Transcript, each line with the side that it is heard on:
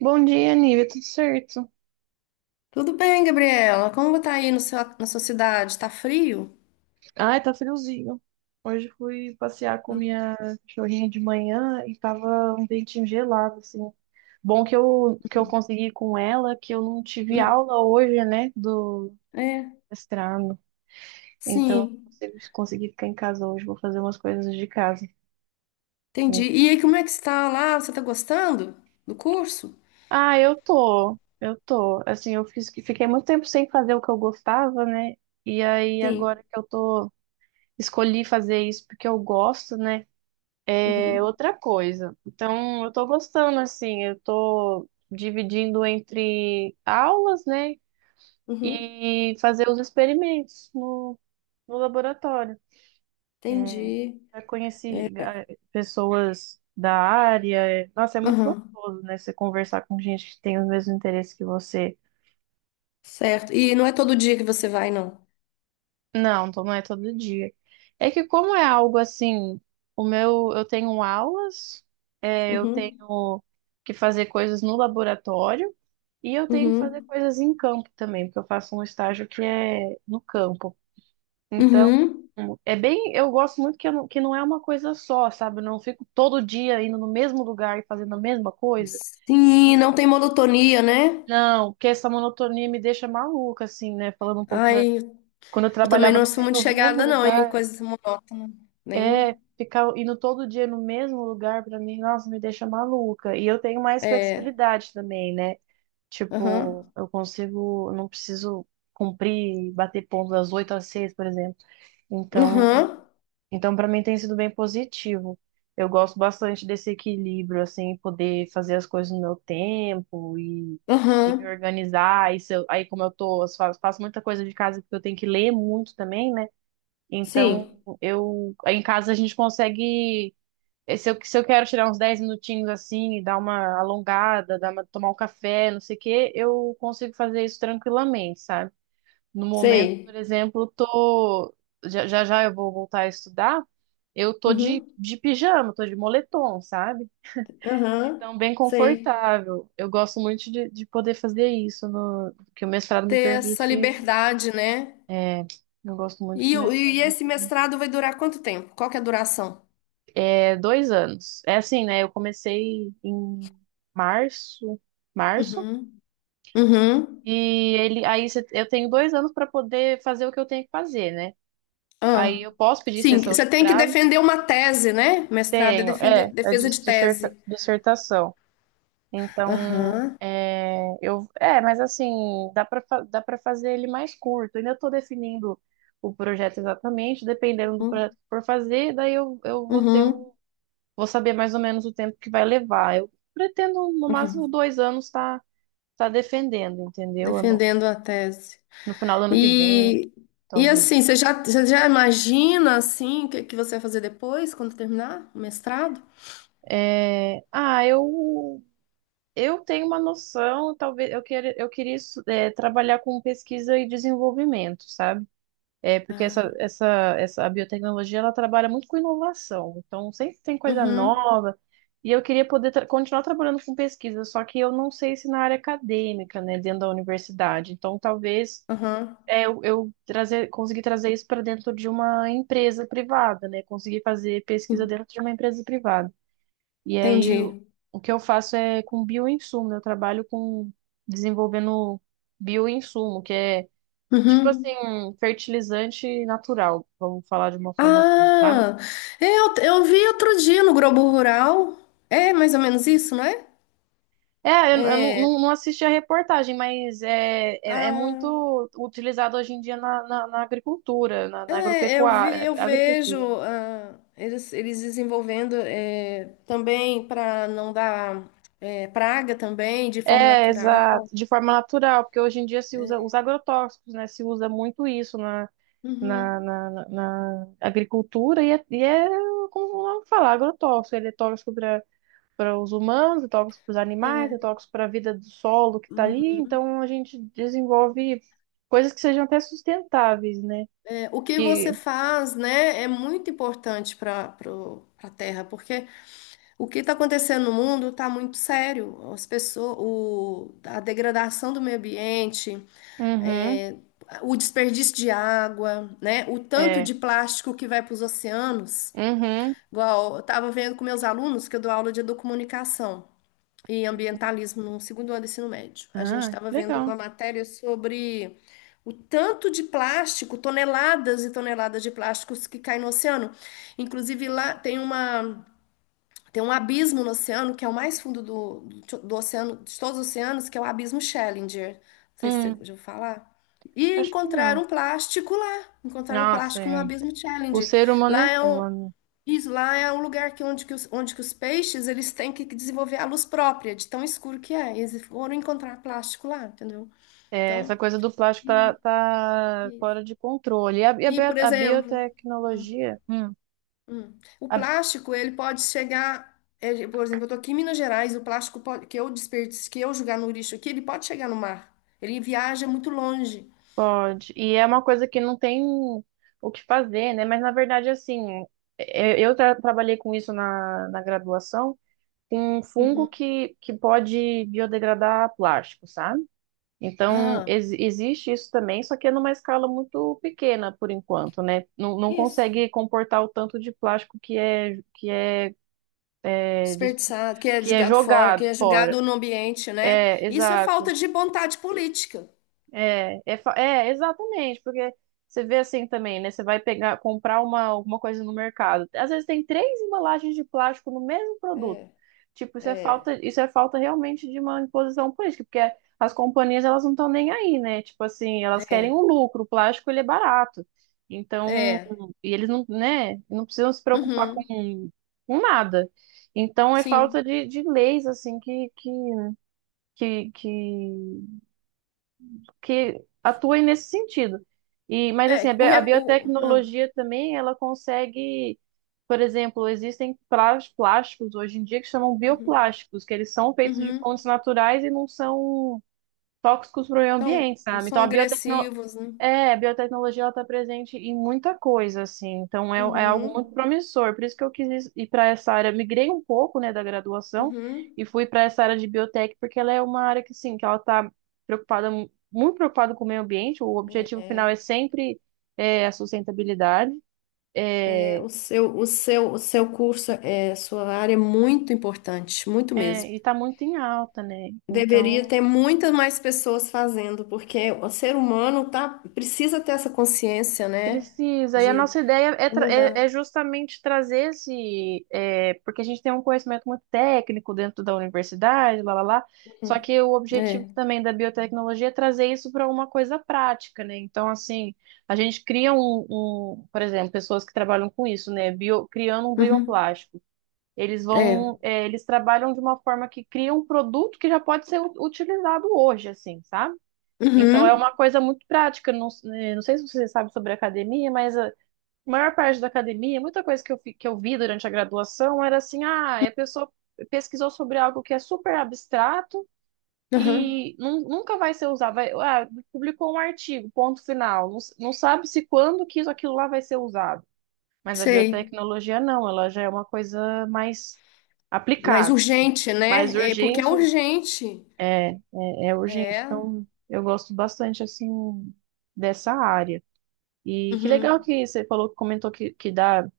right: Bom dia, Nívia, tudo certo?
left: Tudo bem, Gabriela? Como tá aí no seu, na sua cidade? Tá frio?
right: Ai, tá friozinho. Hoje fui passear com minha cachorrinha de manhã e tava um ventinho gelado, assim. Bom que eu
left: Uhum.
right: consegui com ela, que eu não tive
left: Hum.
right: aula hoje, né, do
left: É,
right: mestrado. Então, eu
left: sim,
right: consigo- consegui ficar em casa hoje, vou fazer umas coisas de casa.
left: entendi. E aí, como é que está lá? Você tá gostando do curso?
right: Ah, eu tô. Assim, fiquei muito tempo sem fazer o que eu gostava, né? E aí,
left: Sim.
right: agora que eu tô, escolhi fazer isso porque eu gosto, né? É
left: Uhum,
right: outra coisa. Então, eu tô gostando, assim, eu tô dividindo entre aulas, né,
left: uhum,
right: e fazer os experimentos no laboratório. É,
left: entendi.
right: já
left: É,
right: conheci pessoas da área. Nossa, é muito
left: uhum,
right: gostoso, né, você conversar com gente que tem os mesmos interesses que você.
left: certo. E não é todo dia que você vai, não?
right: Não, então não é todo dia. É que como é algo assim, eu tenho aulas, eu tenho
left: Uhum,
right: que fazer coisas no laboratório e eu tenho que fazer
left: uhum,
right: coisas em campo também, porque eu faço um estágio que é no campo. Então,
left: uhum.
right: é bem, eu gosto muito que, eu que não é uma coisa só, sabe? Eu não fico todo dia indo no mesmo lugar e fazendo a mesma coisa.
left: Sim,
right: Isso
left: não tem monotonia, né?
right: não, porque essa monotonia me deixa maluca, assim, né? Falando um pouco da.
left: Ai,
right: Quando eu
left: eu também
right: trabalhava
left: não
right: no,
left: sou
right: me-
left: muito
right: nos mesmo
left: chegada, não, em
right: lugar.
left: coisas monótonas. Nem.
right: É, ficar indo todo dia no mesmo lugar pra mim, nossa, me deixa maluca. E eu tenho mais
left: É.
right: flexibilidade também, né? Tipo,
left: Aham.
right: eu não preciso cumprir, bater ponto das 8 às 6, por exemplo. Então,
left: Aham.
right: então, para mim tem sido bem positivo. Eu gosto bastante desse equilíbrio, assim, poder fazer as coisas no meu tempo e me
left: Aham,
right: organizar. E se eu- aí, como eu tô, eu faço muita coisa de casa porque eu tenho que ler muito também, né?
left: sim,
right: Então, eu em casa a gente consegue. Se eu quero tirar uns 10 minutinhos assim, e dar uma alongada, tomar um café, não sei o quê, eu consigo fazer isso tranquilamente, sabe? No momento, por
left: sei.
right: exemplo, tô. Já já, já eu vou voltar a estudar, eu tô de,
left: Uhum,
right: de pijama, tô de moletom, sabe?
left: aham,
right: Então, bem
left: sei.
right: confortável. Eu gosto muito de poder fazer isso, no, que o mestrado me
left: Ter essa
right: permite.
left: liberdade, né?
right: É, eu gosto muito
left: E,
right: que o
left: e
right: mestrado me
left: esse
right: permite.
left: mestrado vai durar quanto tempo? Qual que é a duração?
right: É 2 anos. É assim, né? Eu comecei em março, março,
left: Uhum, uhum.
right: e eu tenho 2 anos para poder fazer o que eu tenho que fazer, né? Aí
left: Ah.
right: eu posso pedir
left: Sim,
right: extensão de
left: você tem que
right: prazo?
left: defender uma tese, né? Mestrado é
right: Tenho,
left: defesa de tese.
right: dissertação. Então,
left: Aham,
right: mas assim, dá para dá para fazer ele mais curto. Ainda estou definindo o projeto exatamente, dependendo do projeto
left: uhum,
right: que for fazer, daí eu vou ter o.
left: uhum,
right: Vou saber mais ou menos o tempo que vai levar. Eu pretendo, no máximo,
left: uhum.
right: 2 anos tá defendendo, entendeu? Ano-
left: Defendendo a tese.
right: no final do ano que vem,
left: E, e assim,
right: talvez.
left: você já imagina assim o que, que você vai fazer depois, quando terminar o mestrado?
right: É, eu tenho uma noção, talvez eu queira, eu queria estu- é, trabalhar com pesquisa e desenvolvimento, sabe? É porque essa,
left: Ah.
right: essa, essa a biotecnologia ela trabalha muito com inovação, então sempre tem coisa
left: Uhum,
right: nova. E eu queria poder continuar trabalhando com pesquisa, só que eu não sei se na área acadêmica, né, dentro da universidade. Então talvez
left: uhum,
right: eu trazer, conseguir trazer isso para dentro de uma empresa privada, né, conseguir fazer pesquisa dentro de uma empresa privada. E aí o,
left: entendi.
right: o que eu faço é com bioinsumo, eu trabalho com desenvolvendo bioinsumo, que é. Tipo assim,
left: Uhum.
right: fertilizante natural, vamos falar de uma forma assim, sabe?
left: Ah, eu vi outro dia no Globo Rural. É mais ou menos isso, não é?
right: É, eu não,
left: É,
right: não- não assisti a reportagem, mas é
left: ah,
right: muito utilizado hoje em dia na, na agricultura, na
left: é, eu vi,
right: agropecuária,
left: eu vejo
right: agricultura, né?
left: ah, eles desenvolvendo também para não dar praga também de forma
right: É,
left: natural.
right: exato, de forma natural, porque hoje em dia se usa os agrotóxicos, né? Se usa muito isso na, na,
left: Uhum,
right: na, na- na agricultura e é como vamos falar, agrotóxico, ele é tóxico para os humanos, é tóxico para os animais, é
left: é.
right: tóxico para a vida do solo que está ali.
left: Uhum.
right: Então a gente desenvolve coisas que sejam até sustentáveis, né?
left: É, o que você
right: Que.
left: faz, né, é muito importante para a terra, porque o que está acontecendo no mundo está muito sério. As pessoas, a degradação do meio ambiente,
right: Uhum,
left: é, o desperdício de água, né? O tanto
right: é,
left: de plástico que vai para os oceanos.
right: uhum.
left: Igual, eu estava vendo com meus alunos, que eu dou aula de educomunicação e ambientalismo no segundo ano do ensino médio. A gente
right: Ah,
left: estava vendo uma
right: legal.
left: matéria sobre o tanto de plástico, toneladas e toneladas de plásticos que caem no oceano. Inclusive, lá tem uma. Tem um abismo no oceano, que é o mais fundo do oceano, de todos os oceanos, que é o abismo Challenger. Não sei se você já
right: Hum,
left: ouviu falar. E
right: acho que
left: encontraram
right: não.
left: um plástico lá. Encontraram um
right: Nossa,
left: plástico no
right: é.
left: abismo
right: O
left: Challenger.
right: ser humano
left: Lá
right: é
left: é um,
right: foda.
left: isso, lá é um lugar que onde que os peixes eles têm que desenvolver a luz própria, de tão escuro que é. E eles foram encontrar plástico lá, entendeu?
right: É, essa
left: Então,
right: coisa do plástico tá,
left: e,
right: tá
left: e,
right: fora de controle. E a, e a
left: e
right: bio-
left: por
right: a
left: exemplo. Hum,
right: biotecnologia,
left: hum. O
right: a
left: plástico, ele pode chegar, por exemplo, eu estou aqui em Minas Gerais, o plástico que eu desperdiço, que eu jogar no lixo aqui, ele pode chegar no mar. Ele viaja muito longe.
right: Pode. E é uma coisa que não tem o que fazer, né? Mas na verdade, assim, eu trabalhei com isso na, na graduação, com um fungo
left: Uhum.
right: que pode biodegradar plástico, sabe? Então,
left: Ah,
right: existe isso também, só que é numa escala muito pequena por enquanto, né? Não, não
left: isso.
right: consegue comportar o tanto de plástico que é, dis-
left: Desperdiçado, que é
right: que é
left: jogado fora, que
right: jogado
left: é
right: fora.
left: jogado no ambiente, né?
right: É,
left: Isso é
right: exato.
left: falta de vontade política.
right: Exatamente, porque você vê assim também, né? Você vai pegar, comprar alguma coisa no mercado. Às vezes tem 3 embalagens de plástico no mesmo produto.
left: É,
right: Tipo,
left: é.
right: isso é falta realmente de uma imposição política, porque as companhias elas não estão nem aí, né? Tipo assim, elas querem o
left: É,
right: lucro, o plástico ele é barato. Então,
left: é.
right: e eles não, né, não precisam se preocupar
left: Uhum.
right: com nada. Então, é falta
left: Sim.
right: de leis, assim, que, que que atuem nesse sentido. E, mas
left: É,
right: assim, a bi- a
left: ah,
right: biotecnologia também, ela consegue, por exemplo, existem plásticos hoje em dia que chamam
left: uhum,
right: bioplásticos, que eles são feitos de fontes
left: uhum.
right: naturais e não são tóxicos para o meio
left: Então,
right: ambiente, sabe? Então
left: são
right: a biotecno,
left: agressivos, né?
right: é, a biotecnologia ela está presente em muita coisa, assim, então é, é algo
left: Uhum,
right: muito promissor. Por isso que eu quis ir para essa área, migrei um pouco, né, da graduação
left: uhum.
right: e fui para essa área de biotech, porque ela é uma área que, sim, que ela está preocupada, muito preocupada com o meio ambiente. O objetivo final
left: É.
right: é sempre é a sustentabilidade,
left: É,
right: é,
left: o seu curso, sua área é muito importante, muito mesmo.
right: e está muito em alta, né?
left: Deveria
right: Então.
left: ter muitas mais pessoas fazendo, porque o ser humano tá, precisa ter essa consciência, né?
right: Precisa. E a
left: De
right: nossa ideia é, é
left: mudar.
right: justamente trazer esse. É, porque a gente tem um conhecimento muito técnico dentro da universidade, lá, lá, lá. Só
left: Uhum.
right: que o objetivo
left: É.
right: também da biotecnologia é trazer isso para uma coisa prática, né? Então, assim, a gente cria por exemplo, pessoas que trabalham com isso, né? Bio, criando um
left: Uhum.
right: bioplástico. Eles
left: É.
right: vão, é, eles trabalham de uma forma que cria um produto que já pode ser utilizado hoje, assim, sabe? Então é
left: Uhum.
right: uma coisa muito prática. Não, não sei se você sabe sobre academia, mas a maior parte da academia, muita coisa que que eu vi durante a graduação era assim: ah, a pessoa pesquisou sobre algo que é super abstrato
left: Uhum.
right: e nunca vai ser usado. Vai, publicou um artigo, ponto final. Não, não sabe se quando que isso, aquilo lá vai ser usado. Mas a
left: Sei.
right: biotecnologia não, ela já é uma coisa mais
left: Mas
right: aplicada, assim,
left: urgente,
right: mais
left: né? É, porque é
right: urgente,
left: urgente.
right: é urgente.
left: É.
right: Então, eu gosto bastante, assim, dessa área. E que legal
left: Uhum.
right: que você falou, comentou que dá,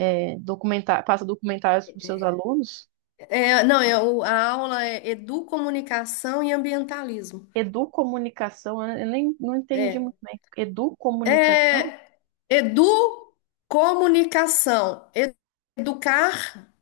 right: passa documentários para os seus alunos.
left: É, não, é, a aula é educomunicação e ambientalismo.
right: Educomunicação, eu nem não entendi muito
left: É.
right: bem. Educomunicação?
left: É, educomunicação. Educar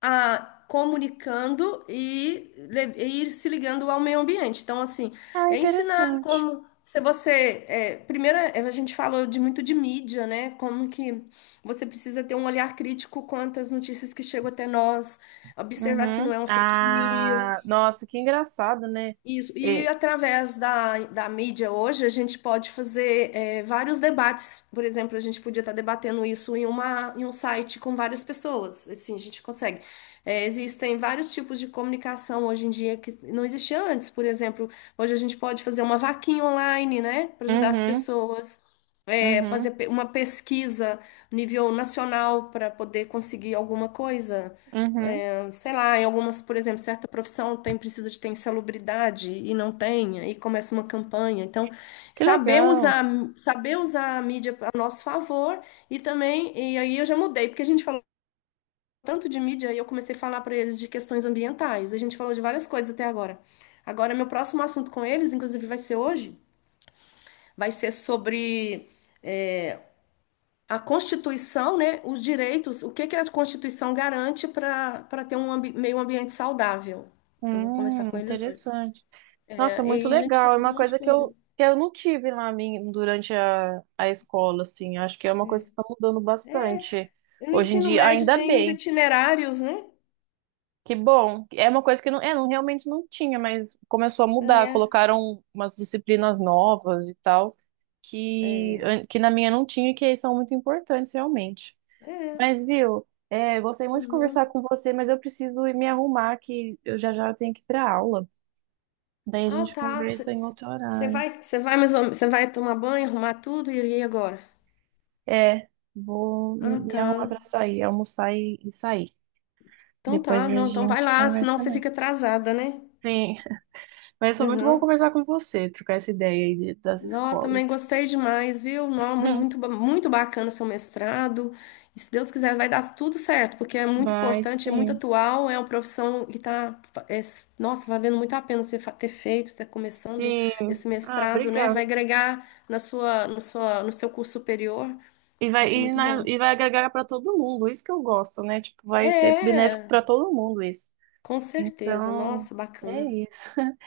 left: a comunicando e ir se ligando ao meio ambiente. Então, assim,
right: Ah,
left: é ensinar
right: interessante.
left: como se você. É, primeiro, a gente falou de muito de mídia, né? Como que você precisa ter um olhar crítico quanto às notícias que chegam até nós, observar se não
right: Uhum.
left: é um fake
right: Ah,
left: news.
right: nossa, que engraçado, né?
left: Isso, e
right: É,
left: através da mídia hoje, a gente pode fazer vários debates. Por exemplo, a gente podia estar debatendo isso em uma, em um site com várias pessoas. Assim, a gente consegue. Existem vários tipos de comunicação hoje em dia que não existia antes. Por exemplo, hoje a gente pode fazer uma vaquinha online, né, para ajudar as
right: uhum,
left: pessoas,
right: uhum,
left: fazer uma pesquisa nível nacional para poder conseguir alguma coisa
right: uhum.
left: sei lá, em algumas, por exemplo, certa profissão tem precisa de ter insalubridade e não tem, aí começa uma campanha. Então,
right: Que
left: saber
right: legal.
left: usar, saber usar a mídia a nosso favor e também, e aí eu já mudei, porque a gente falou tanto de mídia e eu comecei a falar para eles de questões ambientais. A gente falou de várias coisas até agora. Agora, meu próximo assunto com eles, inclusive vai ser hoje, vai ser sobre a Constituição, né, os direitos, o que que a Constituição garante para ter um meio ambiente saudável. Eu vou conversar com eles hoje.
right: Interessante.
left: É,
right: Nossa,
left: e
right: muito
left: aí, gente
right: legal. É
left: falando de um
right: uma
left: monte de
right: coisa que
left: coisa.
right: que eu não tive lá durante a escola, assim. Acho que é uma coisa que
left: É.
right: está mudando bastante
left: E no
right: hoje em
left: ensino
right: dia.
left: médio
right: Ainda
left: tem os
right: bem,
left: itinerários, né?
right: que bom. É uma coisa que não, é, não, realmente não tinha, mas começou a mudar.
left: É,
right: Colocaram umas disciplinas novas e tal,
left: é,
right: que,
left: é.
right: que na minha não tinha e que são muito importantes, realmente.
left: É.
right: Mas, viu, é, gostei muito de conversar
left: Uhum.
right: com você, mas eu preciso ir me arrumar, que eu já já tenho que ir para aula. Daí a
left: Ah,
right: gente
left: tá.
right: conversa em outro
left: Você
right: horário.
left: vai, você vai, mais você vai tomar banho, arrumar tudo e ir agora?
right: É, vou me
left: Ah,
right: me
left: tá.
right: arrumar pra sair, almoçar e sair.
left: Então tá,
right: Depois a
left: não, então vai
right: gente
left: lá, senão
right: conversa
left: você
right: mais.
left: fica atrasada, né?
right: Sim, mas foi muito bom
left: Uhum.
right: conversar com você, trocar essa ideia aí das
left: Nó, também
right: escolas.
left: gostei demais, viu? Nó, muito, muito bacana seu mestrado. E se Deus quiser, vai dar tudo certo, porque é muito
right: Mas
left: importante, é muito
right: sim,
left: atual, é uma profissão que está, nossa, valendo muito a pena você ter feito, ter começando
right: sim.
left: esse
right: Ah,
left: mestrado, né?
right: obrigada.
left: Vai agregar na sua, no seu curso superior,
right: E
left: vai
right: vai,
left: ser
right: e,
left: muito
right: na-
left: bom.
right: e vai agregar para todo mundo, isso que eu gosto, né? Tipo, vai ser benéfico
left: É,
right: para todo mundo isso.
left: com certeza.
right: Então,
left: Nossa,
right: é
left: bacana.
right: isso.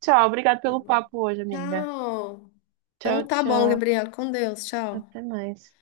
right: Tchau, obrigado
left: Tá
right: pelo
left: bom.
right: papo hoje, amiga.
left: Tchau.
right: Tchau,
left: Então tá bom,
right: tchau.
left: Gabriela. Com Deus. Tchau.
right: Até
left: Até
right: mais.